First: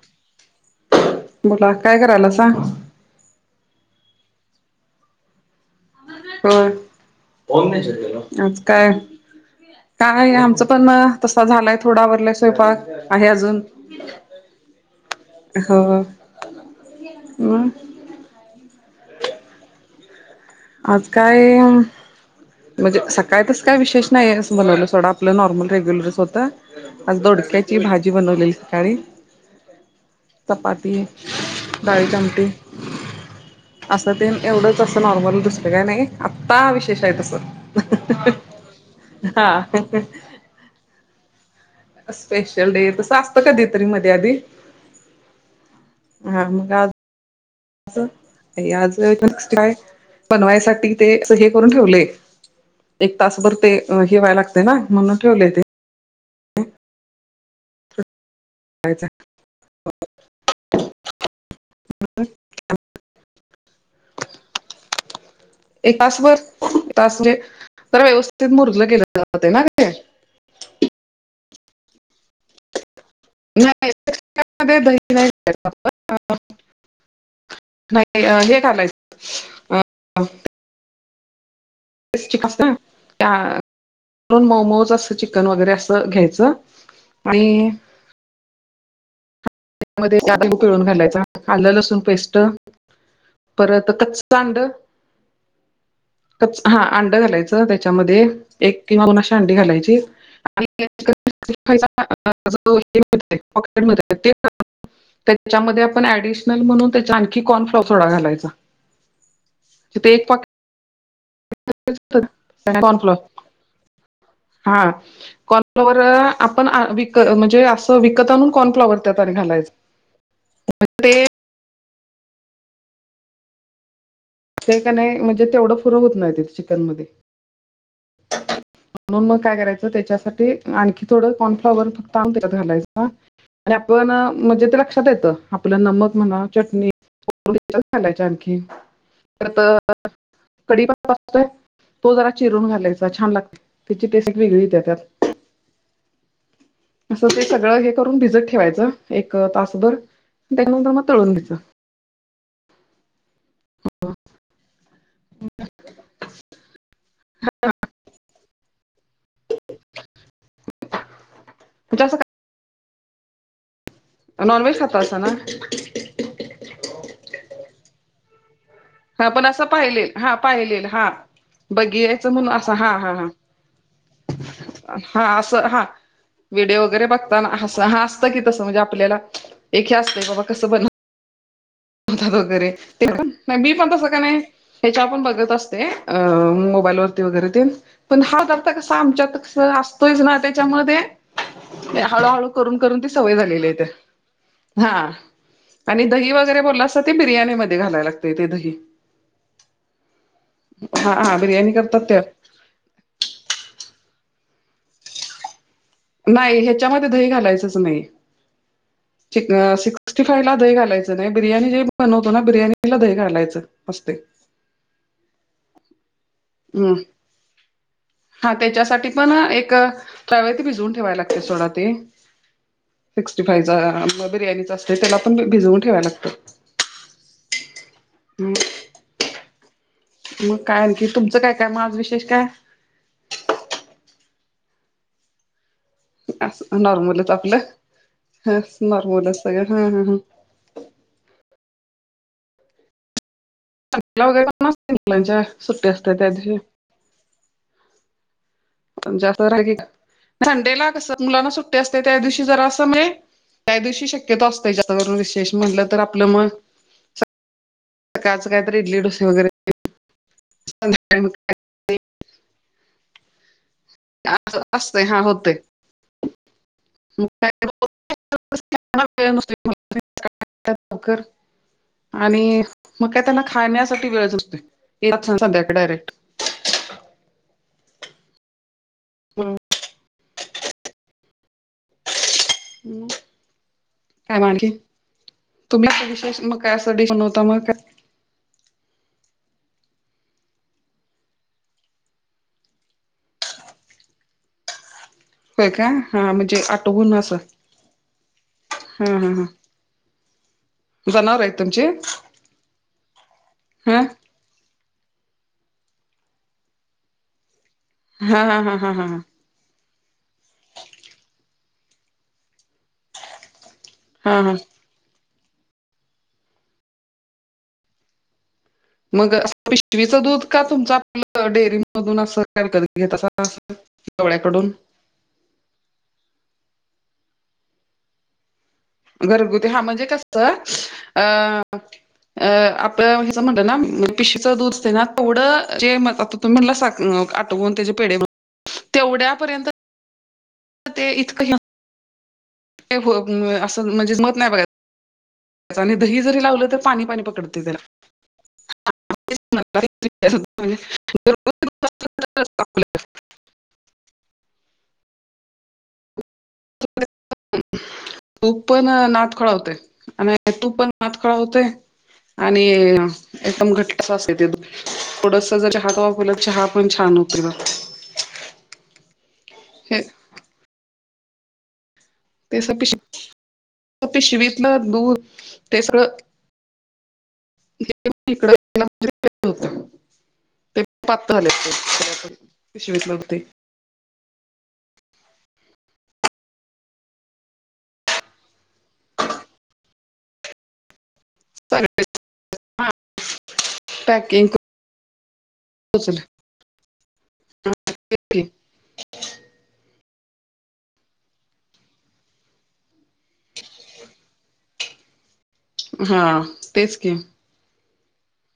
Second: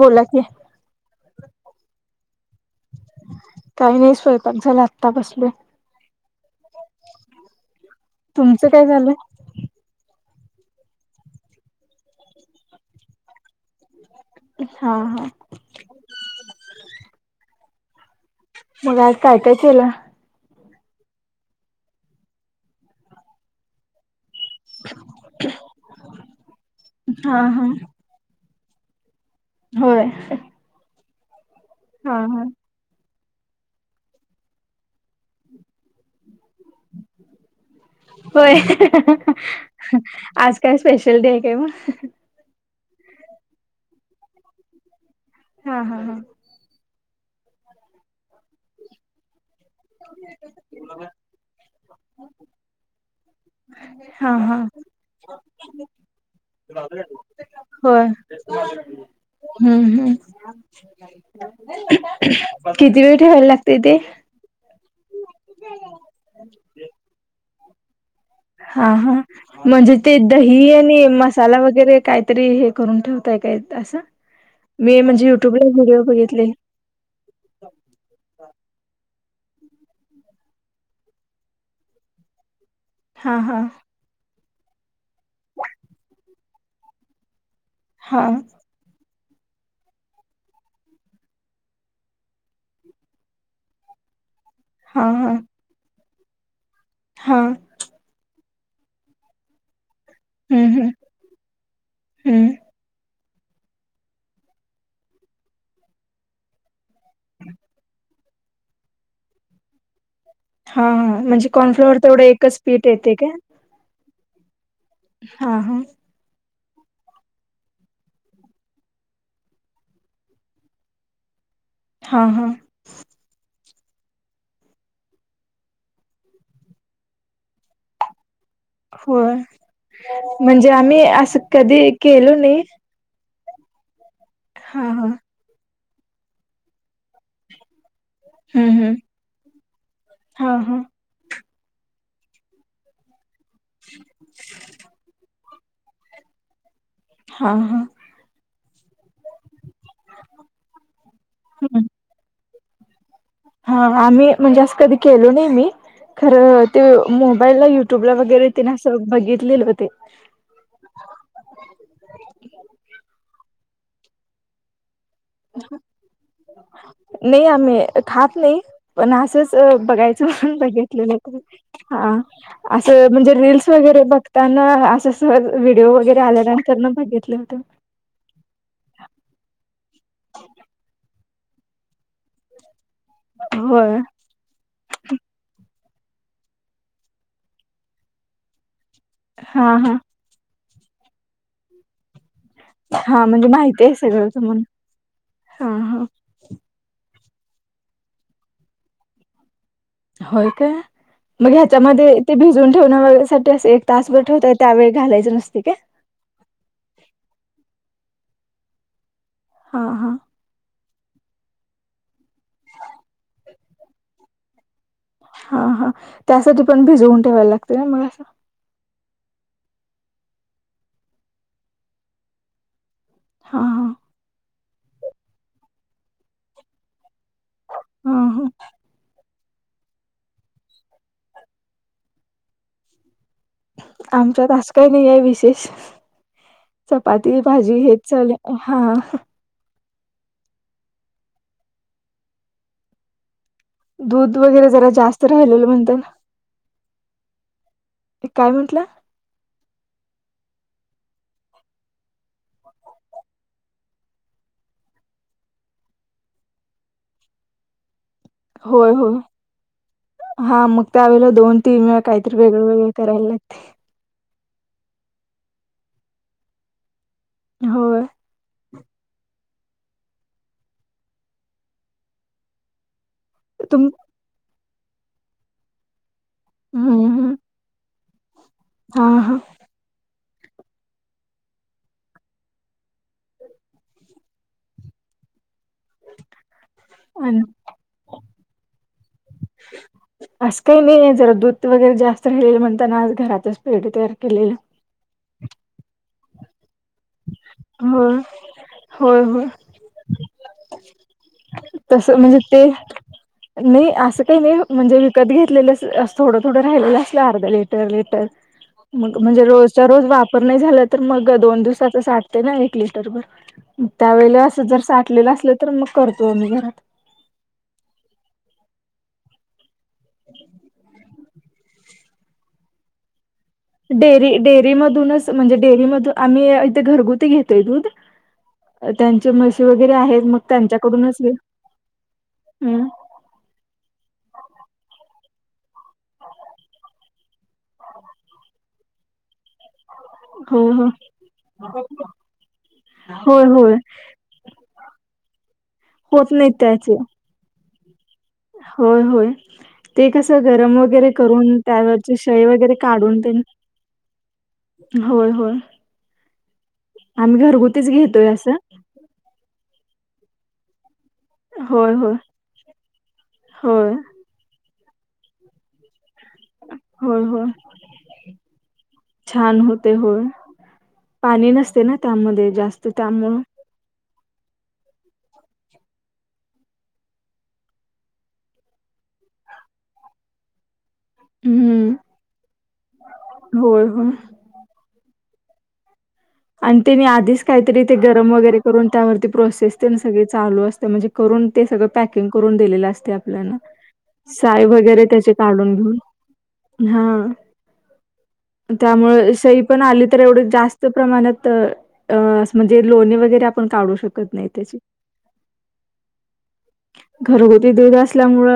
बोला की बोला काय करायलासां. काही नाही स्वयंपाक झाला, आत्ता बसलोय. होय आज तुमचं काय. झालं? काय आमचं पण तसा झालाय थोडा आवरलाय स्वयंपाक, आहे अजून हा हा.. हो मग? मग आज काय काय केला. आज काय म्हणजे, सकाळी तसं काय विशेष. नाही [unintelligible] सोडा आपलं नॉर्मल रेग्युलरच होतं, पण हा हा दोडक्याची भाजी. मी बनवलेली सकाळी. होय. चपाती डाळीची हा हा आमटी. असं तेन एवढंच, असं नॉर्मल. काय नाही आत्ता, विशेष हाय तसं. होय, हा आज काय स्पेशल डे, आहे काय मग. स्पेशल डे तसं असतं, कधी तरी मधी आधी. हा हा हा आज [unintelligible] हाय बनवायसाठी ते अस हे करून ठेवलंय. एक तासभर ते हे व्हाय हा हा लागते, ना म्हणून ठेवले ते. होय.. पायचा. [unintelligible] हम्म हम्म, किती वेळ ठेवायला लागतेय ते? एक तासभर, तासभर म्हणजे तर व्यवस्थित मुरलं हा गेलं हा जाते ना गं ते. म्हणजे दही आणि मसाला वगैरे काय. तरी हे करून ठेवताय काय असं, नाही दही मी म्हणजे नाही युट्यूबला व्हिडिओ बघितले. नाही हे घालायचं. चिकस ना त्या हा हा मऊ मऊचं अस चिकन वगैरे असं घ्यायचं. आणि, हा.. मध्ये लिंबू पिळून घालायचा, आलं लसुन पेस्ट परत कच्च अंड. हा हा. क हा अंड हा घालायचं त्याच्यामध्ये, एक किंवा दोन अशी अंडी घालायची. हम्म हम्म हम्म [unintelligible] त्याच्यामध्ये आपण ऍडिशनल म्हणून त्याच्या आणखी कॉर्नफ्लॉवर थोडा घालायचा. फक्त एक पॉकेट हा हा.. म्हणजे कॉर्नफ्लॉवर तेवढं एकच पीठ कॉर्नफ्लॉवर येतेय काय. हा हा हा कॉर्नफ्लॉवर. आपण विक म्हणजे असं विकत आनून कॉर्नफ्लाॉवर त्यात आणि घालायचं. ते हा हा. ते का नाही म्हणजे तेवढं फुरं होत नाही ते चिकन मध्ये. म्हणून होय मग काय करायचं त्याच्यासाठी म्हणजे आम्ही आणखी थोडं असं कॉर्नफ्लवर कधी फक्त आणून केलो त्याच्यात नाही घालायचं. हा आणि आपण म्हणजे ते हा लक्षात हा येतं. आपलं नमक म्हणा चटणी थोडी त्याच्यात घालायची. [unintelligible] की हम्म हम्म परत हा हा कढीप [unintelligible] तो जरा चिरून घालायचा छान लागतंय. त्याची टेस् वेगळी [unintelligible] त्या त्यात असं ते हा सगळं हा हे करून भिजत ठेवायच एक तासभर त्याच्यानंतर मग तळून घ्यायचं. हम. हा आम्ही म्हणजे असं कधी केलं नाही मी. खरं ते मोबाईलला युट्यूबला वगैरे तेन असं बघितलेलं ओ ते. तुझं [unintelligible] [unintelligible] नॉन व्हेज खातासा ना? नाही आम्ही खात नाही. पण हा असंच असं पाहिलेल बघायचं हा म्हणून पाहिलेल हा बघितलेलं खर. हा बघियायचं म्हणून हा असं हा हा म्हणजे रील्स वगैरे बघ त्यांना असं अस हा सहज हा व्हिडिओ वगैरे आल्यानंतर न बघितलं होत. कि तस म्हणजे आपल्या अस क ब होत वगैरे ते पण मी पण होय तसं काय नाही ह्याच्या आपण बघत असतोय अ मोबाईल वरती वगैरे ते पण हळदारता [unintelligible] कस आमच्यात हा हा असतोच ना त्याच्यामध्ये हळूहळू करून करून ती हा सवय म्हणजे झालेली माहिती आहे सगळं तुम्हाला. आहेत हा हा हा. आणि दही भात बोलासा ते बिर्याणीमध्ये घायला लागतंय ते दही‌. होय काय हा हा मग बिर्याणी करतात ह्याच्यामध्ये त्या ते भिजून ठेवणं वगैरेसाठी त्यास एक तास बर ठेवतय त्यावेेळी घालायचं नसते काय? नाही ह्याच्यामध्ये दही घालायचच नाही चिकन हा हा. शिक्सिफाय खायला दही घालायचं नाही बिर्याणी जे बनवतो ना बिर्याणीला दही घालायचं असतय. हा हा. त्यासाठी पण हम्म भिजवून ठेवायला लागतंय व्हय मग असं? हा त्याच्यासाठी पण एक त्यावेळी ती भिजवून ठेवायला लागते सोडा ते. सिक्स्टी हा फाईवचा हा. मग बिर्याणीचा असतंय त्याला पण भिजवून ठेवाय लागतं. हा हा. मग काय आणखी तुमचं काय काय मग आज विशेष काय? आमच्यात आज काही नाहीये विशेष. नॉर्मलच चपाती भाजी हेच चालू आहे हा. सग हा हा ह ला दूध पण वगैरे जरा नसते जास्त मुलांच्या राहिलेलं सुट्टी म्हणत असते त्या दिवशी ते काय म्हटलं? जास्त राहिलीत संडे ला कस मुलांना सुट्टी असते त्या दिवशी जरा असं म्ह त्या दिवशी शक्यतो असतोय [unintelligible] विेष म्हणाल तर आपलं मग सकाळचं काहीतरी होय इडली होय डोसे वगैरे हा मग त्यावेळेला संध्याकाळी दोन तिन वेळा मग काय तरीे वेगळ वेगळ करायला लागतंय. हा अस असतय हा होतय मग काय होय. [unintelligible] आणि मग काय? त्यांना तुम खाण्यासाठी वेळच असते संध्याकाळी डायरेक्ट. हम्म. हम्म हा हा [unintelligible] काय मग आणखीन? तुम्ही काय विशेष मग काय असं डिश आणि बनवता मग? [unintelligible] असं काही नाही आहे जरा दूध वगैरे जास्त राहिलेलं म्हणताना आज घरातच पेढ तयार केलेलं. होय का हा म्हणजे आठवून असं हो हा होय हा हा होय. जनावर आहेत तुमचे तस म्हणजे ते नाही हा असं ते नाही म्हणजे विकत घेतलेलं असं थोडं थोडं राहिलेलं असलं अर्ध लेट तर लिटर हा हा हा हा हा मग म्हणजे रोज च रोज वापर नाही झाला, तर मग दोन दिवसाचा साठतंय ना एक लिटरभर. मग हा त्यावेेळेला हा असं जर साठलेलं असलं तर मग करतो आम्ही घरात. मग पिशवीचं दूध का मग तुमचं आपलं डेअरीमधून असं. [unintelligible] घेतासा डेअरी गवळ्याकडून. डेअरी मधूनच म्हणजे डेअरी मधून आम्ही इथे घरगुती घेतोय दूध. त्यांचे म्हशी घरगुती हा वगैरे म्हणजे आहेत मग कसं त्यांच्याकडूनच घे अ अ हम्म, आपलं म्हणलं ना पिशीच दूध असते ना, तेवढं जे मग आता तुम्ही म्हणलासा आटवून त्याचे पेढे बन तेवढ्यापर्यंत हो हो. इतकं होय ते होय असं म्हणजे जमत नाही बघा. आणि दही होत जरी नाहीत लावलं तर त्याचे पाणी-पाणी पकडते त्याला. होय होय. ते कस गरम वगैरे करून त्यावरची शाई वगैरे काढून तेन होय होय. आम्ही घरगुतीच घेतोय असं. तूप पण नाद खुळा होतोय आणि तूप ण हात काळा होतंय होय होय आणि एकदम होय घट्ट असं थोडसं जर चहात वापरलं तर चहा पण छान होय होते होय. बघ छान होतंय हे होय, पाणी नसते ना. त्यामध्ये तेच जास्त त्यामुळं पिश-पिशवीतलं दूध ते सगळं [unintelligible] ते पत झालेत हम्म पिशवीत लढते. [unintelligible] होय होय. आणि तेनी आधीच काहीतरी ते गरम वगैरे करून त्यावरती प्रोसेस तेन सगळी चालू असत्या. म्हणजे करून ते सगळं पॅकिंग करून दिलेलं असतंय आपल्यांना. पॅकिंग साय वगैरे त्याची काढून घेऊन हा. त्यामुळे सईपण आली तर एवढं जास्त प्रमाणात अ असं म्हणजे लोणी वगैरे आपण काढू शकत नाही त्याची. हा तेच की. घरगुती दूध असल्यामुळ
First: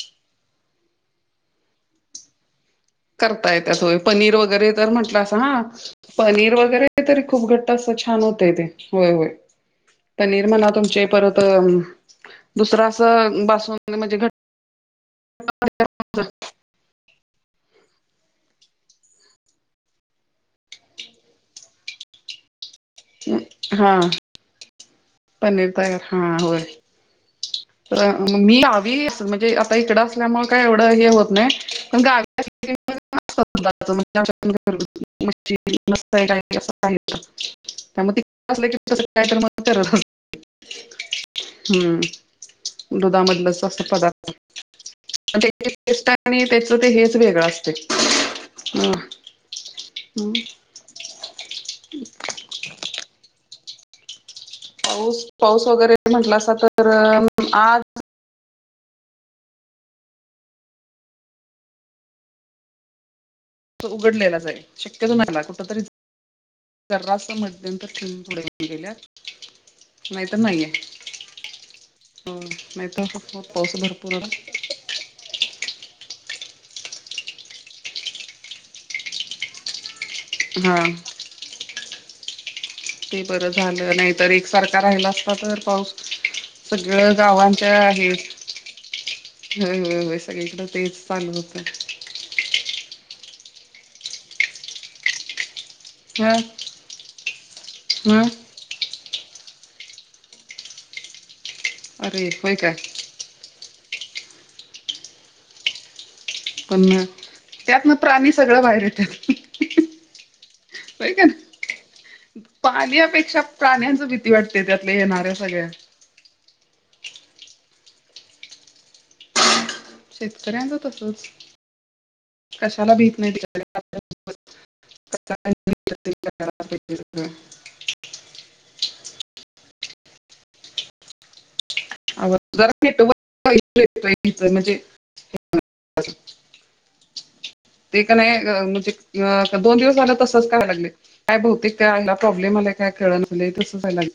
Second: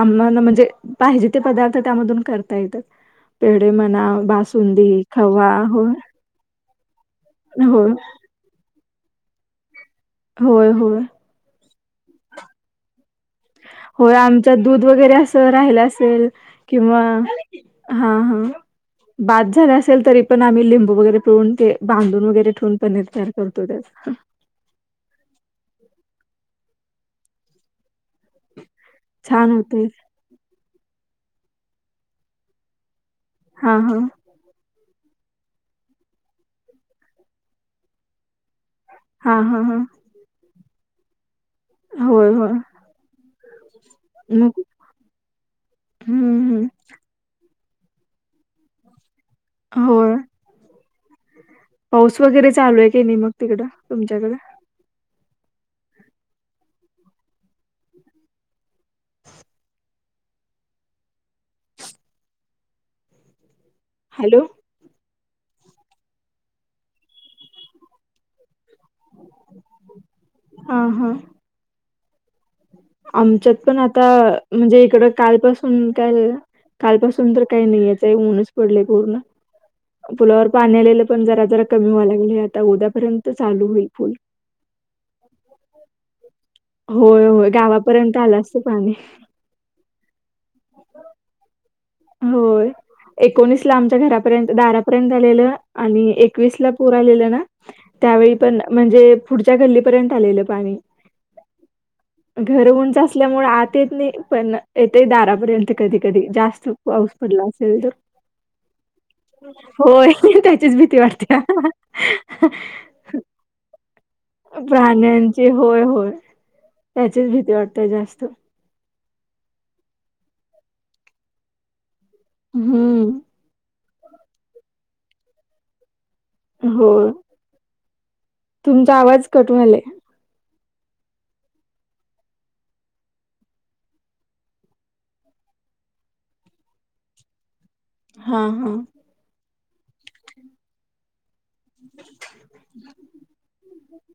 आम्हाला म्हणजे, पाहिजे ते पदार्थ त्यामधून करता येत. करता पेढ येतात होय म्हणा पनीर वगैरे तर बासुंदी, म्हटलं असं खवा हा होय. पनीर वगैरे तरी खूप घट्ट अस छान होतय ते, होय होय. पनीर मला होय होय तुमचे परत दुसरं असं बासू होय. आम त दूध वगैरे असं राहिलं असेल किंवा, हा हा. बाद झालं असेल तरीपण आम्ही लिंबू वगैरे पिळून ते बांधून वगैरे ठेवून पनीर तयार करतो हा त्याचं. पनीर तयार हा होय, तर मी गावी असं छान म्हणजे आता होते इकडं काय हे होत नाही पण गावी असल्यामुळे हा हा [unintelligible] त्या मध्ये अस की तसं काय तर हा हा मग हा करत होत. होय होय हम्म दुधामधलंच असं पदार्थ. मग [unintelligible] हम्म आणि हम्म त्याच ते हेच वेगळं असतंय हा. होय. पाऊस वगैरे चालू आहे की नाही मग तिकडं तुमच्याकडं? पाऊस पाऊस वगैरे म्हंटलसा तर आज. तो हॅलो उघडलेलाच आहे. शक्यतो नाहीला कुठ तरी जरास मध्यंतरी [unintelligible] गेल्यात. नाही तर नाहीये हा हा हो. आमच्यात पण आता म्हणजे इकडं कालपासून काल कालपासून तर काही नाही याच आहे ऊनच पडलंय पूर्ण. पुलावर हा पाणी आलेलं पण जरा जरा कमी व्हाय, लागलं लागले आता उद्यापर्यंत चालू होईल पूल. सारखा राहिला असता तर पाऊस सगळं होय होय गावांच्या हे गावापर्यंत आलं असतं पाणी हो होय सगळीकडे तेच चालू होतं. होय एकोणीस ला आमच्या घरापर्यंत, दारापर्यंत आलेलं. आणि ह एकवीस ला पुर आलेला ना ह त्यावेळी पण म्हणजे पुढच्या गल्लीपर्यंत आलेलं पाणी अरे होय घरं काय उंच अस असल्यामुळे आत येत नाही पण येते दारापर्यंत कधी कधी जास्त पण पाऊस पडला असेल तर त्यातन प्राणी सगळं बाहेर येतात होय त्याचीच भीती होय का ना वाटत्या. पाण्यापेक्षा प्राण्याच भीत प्राण्यांची होय होय, त्याचीच भीती वाटते जास्त. शेतकऱ्यांच तसच कशाला भीत हम्म नाहीत का? [unintelligible] हो येत नाही. तुमचा आवाज कट व्हालाय. आ जरा नेटवर्क पाहिजेल इथे म्हणजे, नेटवर्क. ते का नाही, हा हा म्हणजे अ दोन दिवस झाला तसच करा लागले. काय बहुतेक त्या ह्याला काय प्रॉब्लेम आलाय काय? कळले ना तसंच व्हायलाय.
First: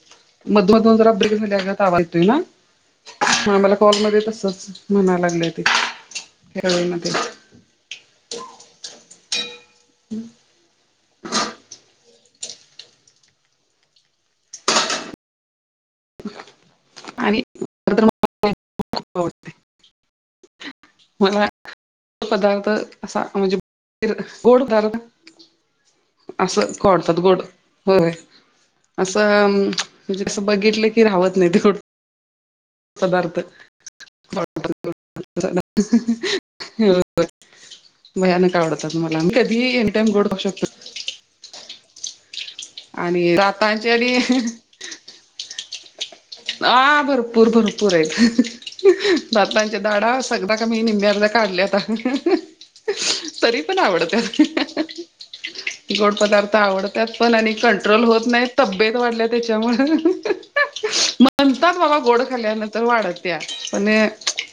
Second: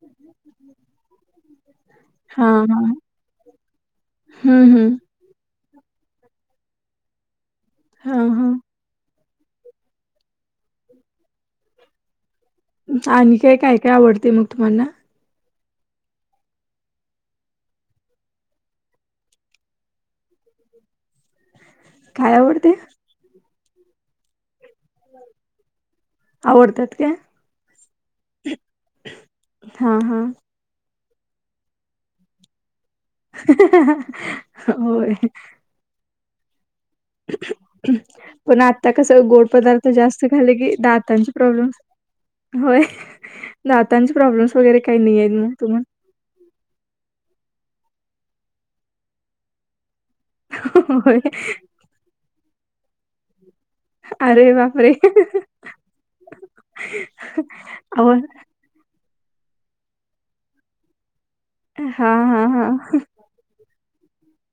मधन जरा ब्रेक झाल्यागत आवाज येतोय ना. हा हा. हा मला कॉलमध्ये हम्म तसच हम्म म्हणायला लागले ते त्यावेळीमध्ये. हा. हा. हम्म. आणि काय काय, काय आवडते मग तुम्हाना? आणि तर मला. मला गोड काय पदार्थ आवडते असा म्हणजे, गोड पदार्थ. हा. असं आवडतात [unintelligible] काय डतात गोड हो असं हा हा म्हणजे कस बघितले की राहवत नाही तो सदार्थ होय [unintelligible] [unintelligible] पण आता कस, मला मी गोड कधी पदार्थ एनी टाइम जास्त गोड खाऊ खाले शकतो की दातांचे प्रॉब्लेम. होय आणि दातांचे आणि प्रॉब्लेम्स वगैरे काही नाही आहेत मग तुम्हाला. ह भरपूर भरपूर आहेत, दातांचे दाढा अस सगदा का मी निंम्या होय. अर्ध्या काढल्या आता. तरी पण आवडत्यात. अरे बापरे! गोड पदार्थ आवडतात पण आणि कंट्रोल अहो होत नाही तब्येत वाढल्या त्याच्यामुळे. म्हणतात बाबा हां, गोड हां, हां. खाल्यानंतर वाढत्या पण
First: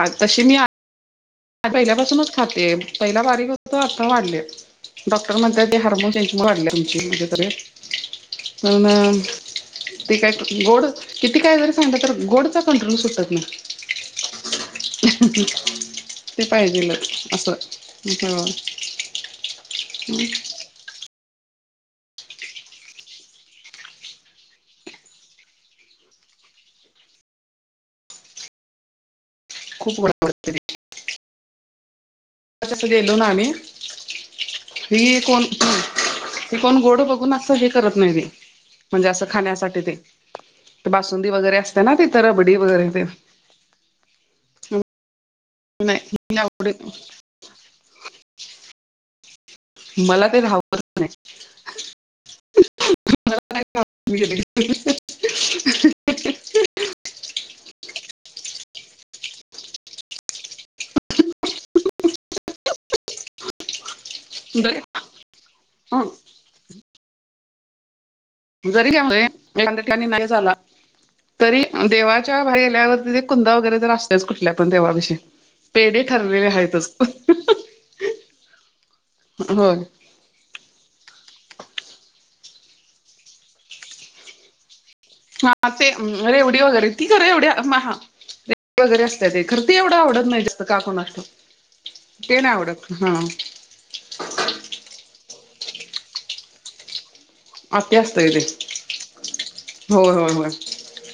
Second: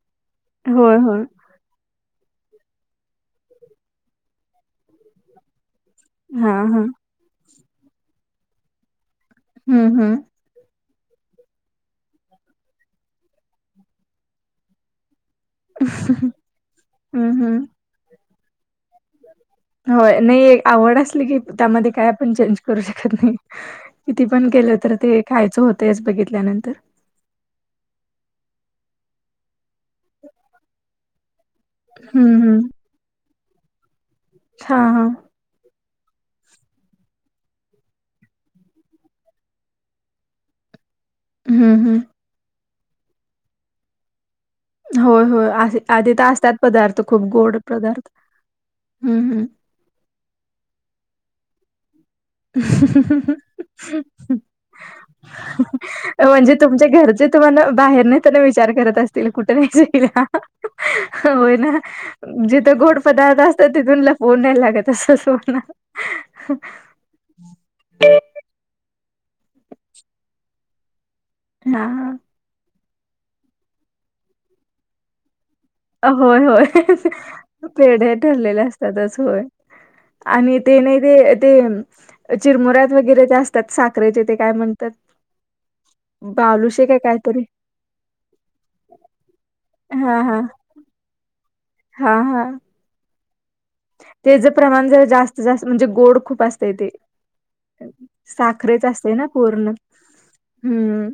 आत्ताशी मी आत होय. होय. आणि पहिल्यापासूनच खाते पहिला बारीक होतो आता वाढले डॉक्टर म्हणता ते हार्मोन्स. हां, वाढले हां. आमचे कुठं ते एक पण हं, हं. ते काय. गोड किती काय जरी सांगत तर गोडचा कंट्रोल सुटात नाही. हं हं हं. [unintelligible] ते पाहिजेलं हं, असं हं. इकडं. होय नाही आवड असली की, त्यामध्ये काय पण चेंज करू शकत नाही. किती पण केलं तर ते खायचं होतच बघितल्यानंतर. खूप बडबडतंय. हं, हं. तर जसं गेलो ना आम्ही, हां, हां. ही कोण तू. ती कोण गोड बघून असं हे करत नाही म्हणजे असं खाण्यासाठी ते. तर बासुंदी वगैरे हं, असते ना हं. तिथे रबडी वगैरे ते. होय होय अस आधी नाही तर मी असतात, आवडे पदार्थ खूप गोड पदार्थ हम्म हम्म. मला ते राहपच नाही. [unintelligible] [unintelligible] म्हणजे तुमच्या घरचे तुम्हाला बाहेर नाही त्यांना विचार करत असतील कुठे नाही जाईल. हो होय ना जिथं गोड पदार्थ असतात तिथून ला ओ नाहीय की- जरी लागत अस सोना. हं, जरी त्यामध्ये [unintelligible] नाही झाला तरी हा देवा च्या बाहेर गेल्यावरती ते कुंद वगरे तर असतेच कुठल्या पण देवळापाशी. अ होय होय, पेढे ठरलेले असतातच होय. आणि ते नाही ते ते चिरमुऱ्यात वगैरे ते असतात साखरेचे ते काय म्हण हा ते रेवडी वगैरे, काय ती का कायतरी रेवड्या म हा टेप वगैर असतते ते खर ती एवढं हा आवडत हा नाही जास्त. का कुणास हा ठाऊक ते नाही आवडत हा. त्येच प्रमाण जरा जास्त जास्त म्हणजे गोड खूप असत ते. आत्या असतंय ते साखरेच असते ना, पूर्ण होय होय होय हम्म.